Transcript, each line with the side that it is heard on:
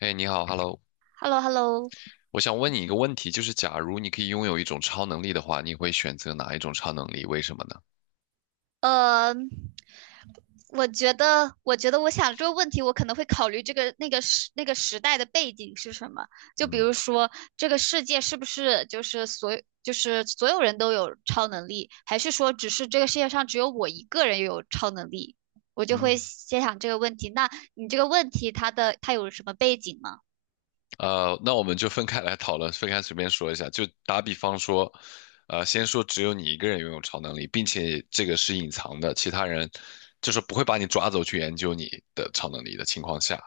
left: 哎，你好，Hello，
right: Hello Hello。
left: 我想问你一个问题，就是假如你可以拥有一种超能力的话，你会选择哪一种超能力？为什么呢？
right: 呃，我觉得我想这个问题，我可能会考虑这个那个时那个时代的背景是什么。就比
left: 嗯
right: 如说，这个世界是不是就是所有人都有超能力，还是说只是这个世界上只有我一个人有超能力？我就会
left: 嗯，
right: 先想这个问题。那你这个问题，它有什么背景吗？
left: 那我们就分开来讨论，分开随便说一下。就打比方说，先说只有你一个人拥有超能力，并且这个是隐藏的，其他人就是不会把你抓走去研究你的超能力的情况下，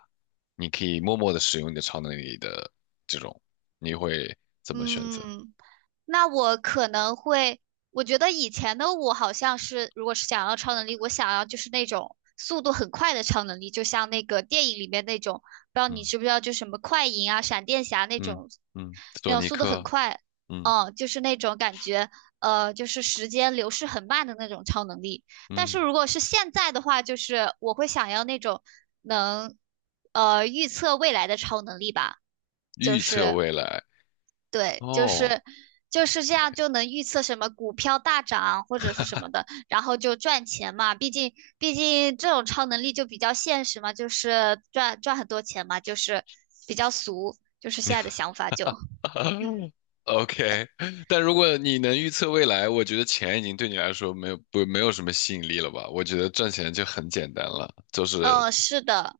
left: 你可以默默的使用你的超能力的这种，你会怎么选择？
right: 嗯，那我可能会，我觉得以前的我好像是，如果是想要超能力，我想要就是那种速度很快的超能力，就像那个电影里面那种，不知道你知不
left: 嗯
right: 知道，就什么快银啊、闪电侠那
left: 嗯
right: 种，
left: 嗯，
right: 那
left: 索
right: 种
left: 尼
right: 速度很
left: 克，
right: 快，
left: 嗯
right: 嗯，就是那种感觉，就是时间流逝很慢的那种超能力。但
left: 嗯。
right: 是如果是现在的话，就是我会想要那种能，预测未来的超能力吧。就
left: 预测
right: 是
left: 未来
right: 对，就
left: 哦
right: 是就是这样，就能预测什么股票大涨或者是什么的，然后就赚钱嘛。毕竟这种超能力就比较现实嘛，就是赚很多钱嘛，就是比较俗，就是现在的想法就，嗯
left: ，OK。但如果你能预测未来，我觉得钱已经对你来说没有什么吸引力了吧？我觉得赚钱就很简单了，就
right: 嗯，
left: 是
right: 是的，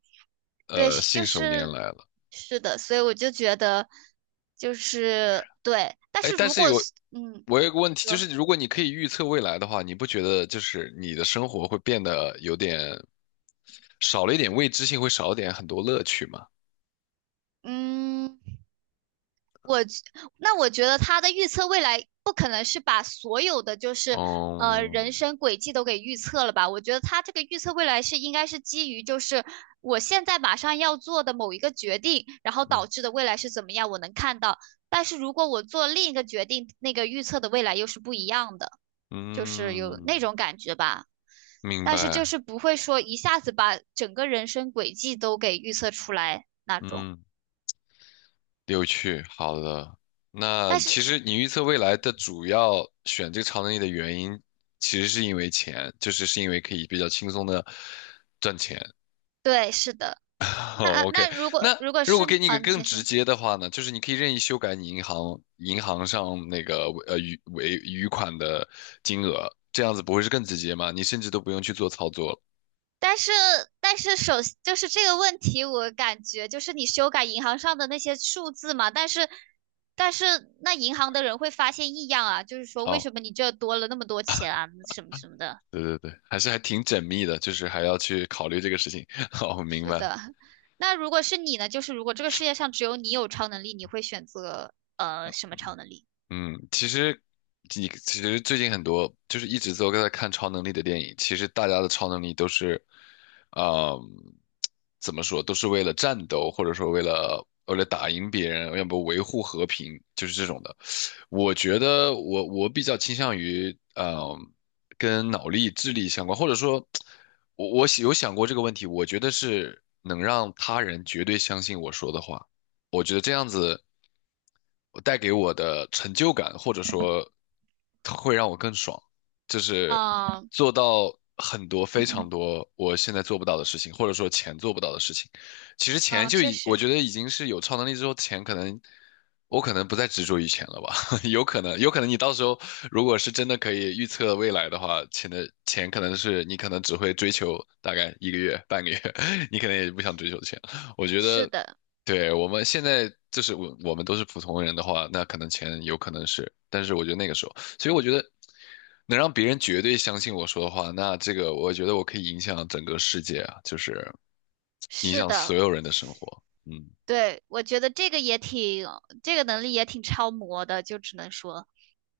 right: 对，是
left: 信
right: 就
left: 手拈
right: 是
left: 来了。
right: 是的，所以我就觉得就是对，但
left: 哎，
right: 是
left: 但
right: 如
left: 是
right: 果
left: 有
right: 是嗯
left: 我有个问题，就
right: 说
left: 是如果你可以预测未来的话，你不觉得就是你的生活会变得有点少了一点未知性，会少一点很多乐趣吗？
right: 嗯。我那我觉得他的预测未来不可能是把所有的就是
left: 哦。
right: 人生轨迹都给预测了吧？我觉得他这个预测未来是应该是基于就是我现在马上要做的某一个决定，然后
left: 嗯
right: 导致的未来是怎么样，我能看到。但是如果我做另一个决定，那个预测的未来又是不一样的，就是有那
left: 嗯，
right: 种感觉吧。
left: 明
right: 但是就
left: 白。
right: 是不会说一下子把整个人生轨迹都给预测出来那种。
left: 嗯。有趣，好的。那
right: 但
left: 其
right: 是
left: 实你预测未来的主要选这个超能力的原因，其实是因为钱，就是是因为可以比较轻松的赚钱。
right: 对，是的。那
left: 哦，OK。
right: 那如果
left: 那
right: 如果
left: 如果
right: 是
left: 给你一
right: 啊，
left: 个
right: 你
left: 更
right: 先
left: 直
right: 说。
left: 接的话呢，就是你可以任意修改你银行上那个余尾余款的金额，这样子不会是更直接吗？你甚至都不用去做操作了。
right: 但是但是就是这个问题，我感觉就是你修改银行上的那些数字嘛，但是但是那银行的人会发现异样啊，就是说为
left: 哦，
right: 什么你这多了那么多钱啊，什么什么的。
left: 对对对，还是还挺缜密的，就是还要去考虑这个事情。哦，明
right: 是
left: 白。
right: 的，那如果是你呢？就是如果这个世界上只有你有超能力，你会选择什么超能力？
left: 嗯，其实你其实最近很多就是一直都在看超能力的电影，其实大家的超能力都是，呃，怎么说，都是为了战斗，或者说为了打赢别人，要不维护和平，就是这种的。我觉得我比较倾向于，跟脑力、智力相关，或者说，我有想过这个问题，我觉得是能让他人绝对相信我说的话。我觉得这样子，我带给我的成就感，或者说会让我更爽，就是
right: 嗯
left: 做到很多非常多我现在做不到的事情，或者说钱做不到的事情。其实钱
right: 嗯，
left: 就
right: 确
left: 已，我
right: 实
left: 觉得已经是有超能力之后，钱可能我可能不再执着于钱了吧，有可能，有可能你到时候如果是真的可以预测未来的话，钱的钱可能是你可能只会追求大概一个月、半个月，你可能也不想追求钱。我觉
right: 是
left: 得
right: 的，
left: 对，我们现在就是我们都是普通人的话，那可能钱有可能是，但是我觉得那个时候，所以我觉得能让别人绝对相信我说的话，那这个我觉得我可以影响整个世界啊，就是影
right: 是
left: 响所
right: 的。
left: 有人的生活。嗯，
right: 对，我觉得这个也挺，这个能力也挺超模的，就只能说，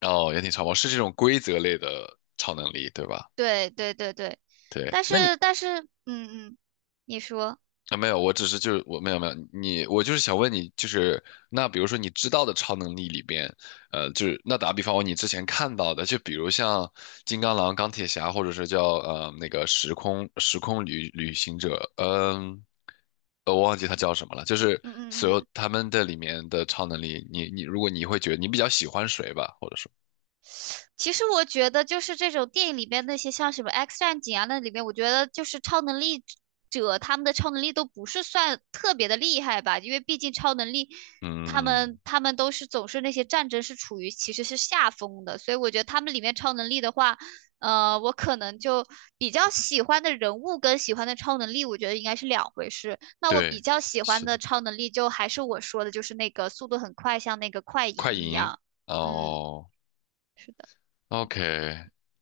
left: 哦，也挺超模是这种规则类的超能力，对吧？
right: 对对对对，
left: 对，
right: 但
left: 那你
right: 是但是，嗯嗯，你说，
left: 啊，没有，我只是就是我没有你，我就是想问你，就是那比如说你知道的超能力里边，就是那打比方，你之前看到的，就比如像金刚狼、钢铁侠，或者是叫那个时空旅行者，嗯、我忘记他叫什么了，就是
right: 嗯
left: 所有
right: 嗯嗯。
left: 他们的里面的超能力，你如果你会觉得你比较喜欢谁吧，或者说，
right: 其实我觉得，就是这种电影里边那些像什么《X 战警》啊，那里面我觉得就是超能力者他们的超能力都不是算特别的厉害吧，因为毕竟超能力他
left: 嗯，
right: 们他们都是总是那些战争是处于其实是下风的，所以我觉得他们里面超能力的话，我可能就比较喜欢的人物跟喜欢的超能力，我觉得应该是两回事。那我
left: 对，
right: 比较喜欢
left: 是
right: 的
left: 的，
right: 超能力就还是我说的，就是那个速度很快，像那个快银
left: 快
right: 一
left: 银，
right: 样。嗯，
left: 哦。
right: 是的。
left: OK，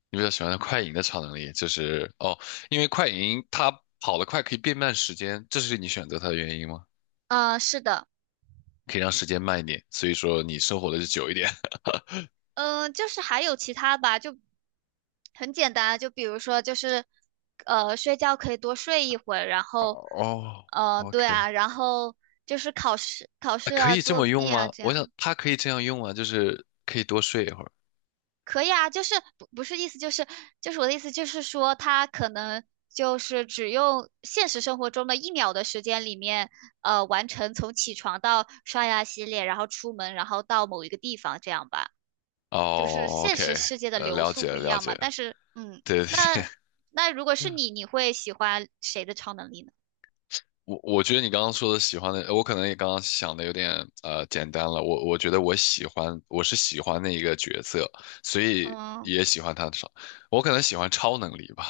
left: 你比较喜欢的快银的超能力就是哦，因为快银它跑得快可以变慢时间，这是你选择它的原因吗？
right: 是的，
left: 可以让时间慢一点，所以说你生活的就久一点。
right: 嗯、就是还有其他吧，就很简单啊，就比如说就是，睡觉可以多睡一会儿，然 后，
left: 哦
right: 对
left: ，OK，
right: 啊，然后就是考试、考
left: 啊
right: 试
left: 可
right: 啊、
left: 以这
right: 作
left: 么用
right: 弊啊
left: 吗？
right: 这
left: 我想
right: 样，
left: 它可以这样用啊，就是可以多睡一会儿。
right: 可以啊，就是不是意思就是我的意思就是说，他可能就是只用现实生活中的一秒的时间里面，完成从起床到刷牙洗脸，然后出门，然后到某一个地方这样吧。就是
left: 哦
right: 现实
left: ，OK，
right: 世界的流
left: 了
right: 速
left: 解
right: 不
left: 了，
right: 一
left: 了
right: 样
left: 解
right: 嘛。
left: 了，
right: 但是，嗯，
left: 对对
right: 那那如果
left: 对，
right: 是 你，你会喜欢谁的超能力呢？
left: 我觉得你刚刚说的喜欢的，我可能也刚刚想的有点简单了。我觉得我喜欢，我是喜欢那一个角色，所以
right: 嗯，
left: 也喜欢他的超。我可能喜欢超能力吧，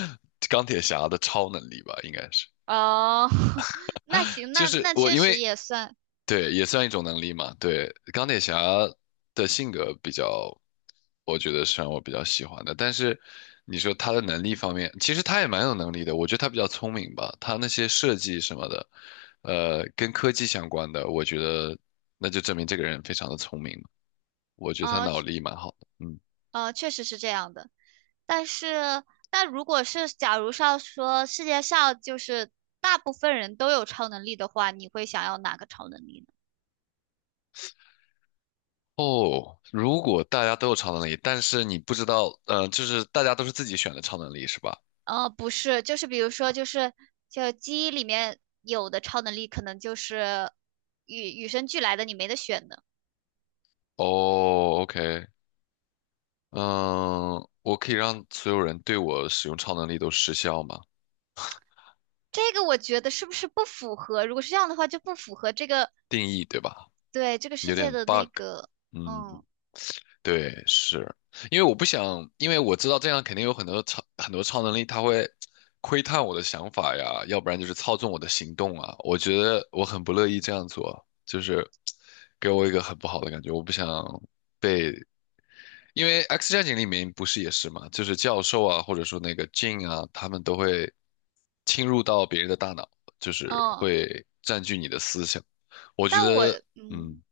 left: 钢铁侠的超能力吧，应该是。
right: 哦，那行，
left: 就
right: 那
left: 是
right: 那
left: 我
right: 确
left: 因
right: 实
left: 为
right: 也算，
left: 对，也算一种能力嘛。对，钢铁侠的性格比较，我觉得是让我比较喜欢的。但是你说他的能力方面，其实他也蛮有能力的。我觉得他比较聪明吧，他那些设计什么的，跟科技相关的，我觉得那就证明这个人非常的聪明嘛。我觉得他
right: 哦，
left: 脑力蛮好的。嗯，
right: 确实是这样的。但是，那如果是假如上说世界上就是大部分人都有超能力的话，你会想要哪个超能力呢？
left: 哦，如果大家都有超能力，但是你不知道，就是大家都是自己选的超能力是吧？
right: 不是，就是比如说，就基因里面有的超能力，可能就是与生俱来的，你没得选的。
left: 哦，OK，嗯，我可以让所有人对我使用超能力都失效吗？
right: 这个我觉得是不是不符合？如果是这样的话，就不符合这个，
left: 定义对吧？
right: 对，这个世
left: 有
right: 界
left: 点
right: 的那
left: bug。
right: 个，
left: 嗯，
right: 嗯
left: 对，是因为我不想，因为我知道这样肯定有很多超能力，它会窥探我的想法呀，要不然就是操纵我的行动啊。我觉得我很不乐意这样做，就是给我一个很不好的感觉，我不想。被。因为《X 战警》里面不是也是嘛，就是教授啊，或者说那个 Jean 啊，他们都会侵入到别人的大脑，就是
right: 嗯。
left: 会占据你的思想。我觉
right: 但我
left: 得，嗯，
right: 嗯，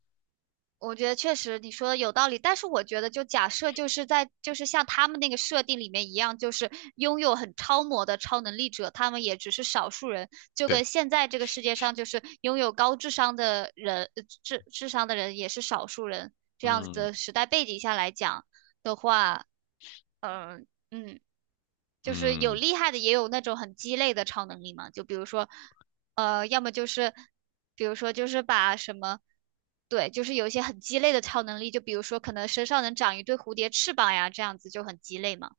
right: 我觉得确实你说的有道理，但是我觉得就假设就是在就是像他们那个设定里面一样，就是拥有很超模的超能力者，他们也只是少数人，就
left: 对，
right: 跟现在这个世界上就是拥有高智商的人，智商的人也是少数人，这样子
left: 嗯
right: 的时代背景下来讲的话，嗯。就是有
left: 嗯，
right: 厉害的，也有那种很鸡肋的超能力嘛。就比如说，要么就是，比如说就是把什么，对，就是有一些很鸡肋的超能力，就比如说可能身上能长一对蝴蝶翅膀呀，这样子就很鸡肋嘛。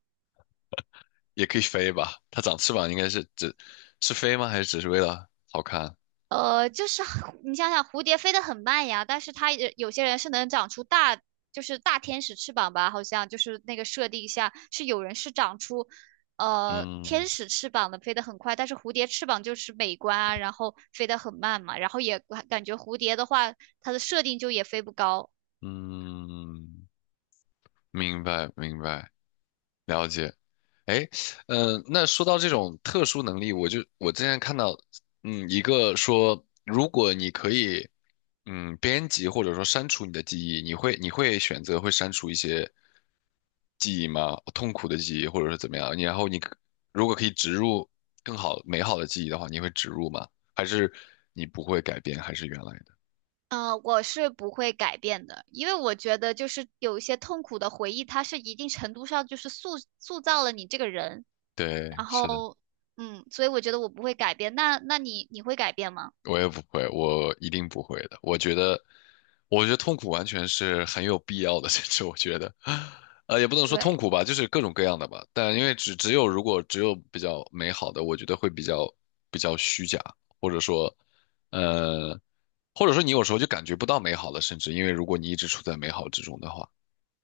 left: 也可以飞吧？它长翅膀应该是只是飞吗？还是只是为了好看？
right: 就是你想想，蝴蝶飞得很慢呀，但是它也有些人是能长出大，就是大天使翅膀吧，好像就是那个设定下是有人是长出，天
left: 嗯
right: 使翅膀的，飞得很快，但是蝴蝶翅膀就是美观啊，然后飞得很慢嘛，然后也感觉蝴蝶的话，它的设定就也飞不高。
left: 嗯，明白明白。了解，哎，嗯、那说到这种特殊能力，我就我之前看到，嗯，一个说，如果你可以，嗯，编辑或者说删除你的记忆，你会选择会删除一些记忆吗？痛苦的记忆，或者是怎么样？你然后你可如果可以植入更好美好的记忆的话，你会植入吗？还是你不会改变，还是原来的？
right: 我是不会改变的，因为我觉得就是有一些痛苦的回忆，它是一定程度上就是塑造了你这个人。
left: 对，
right: 然
left: 是的。
right: 后，所以我觉得我不会改变。那你会改变吗？
left: 我也不会，我一定不会的。我觉得，我觉得痛苦完全是很有必要的，甚至我觉得，也不能说痛
right: 对，
left: 苦吧，就是各种各样的吧。但因为只有如果只有比较美好的，我觉得会比较虚假，或者说，呃，或者说你有时候就感觉不到美好了，甚至因为如果你一直处在美好之中的话，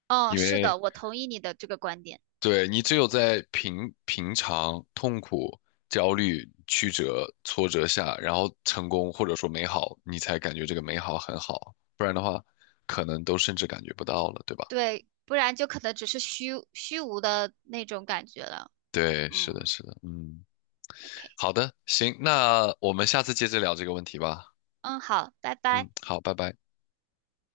right: 嗯，
left: 因
right: 是
left: 为
right: 的，我同意你的这个观点。
left: 对，你只有在平常、痛苦、焦虑、曲折、挫折下，然后成功或者说美好，你才感觉这个美好很好，不然的话，可能都甚至感觉不到了，对吧？
right: 对，不然就可能只是虚无的那种感觉了。
left: 对，是的，
right: 嗯
left: 是的，嗯，
right: ，OK，
left: 好的，行，那我们下次接着聊这个问题吧。
right: 嗯，好，拜拜。
left: 嗯，好，拜拜。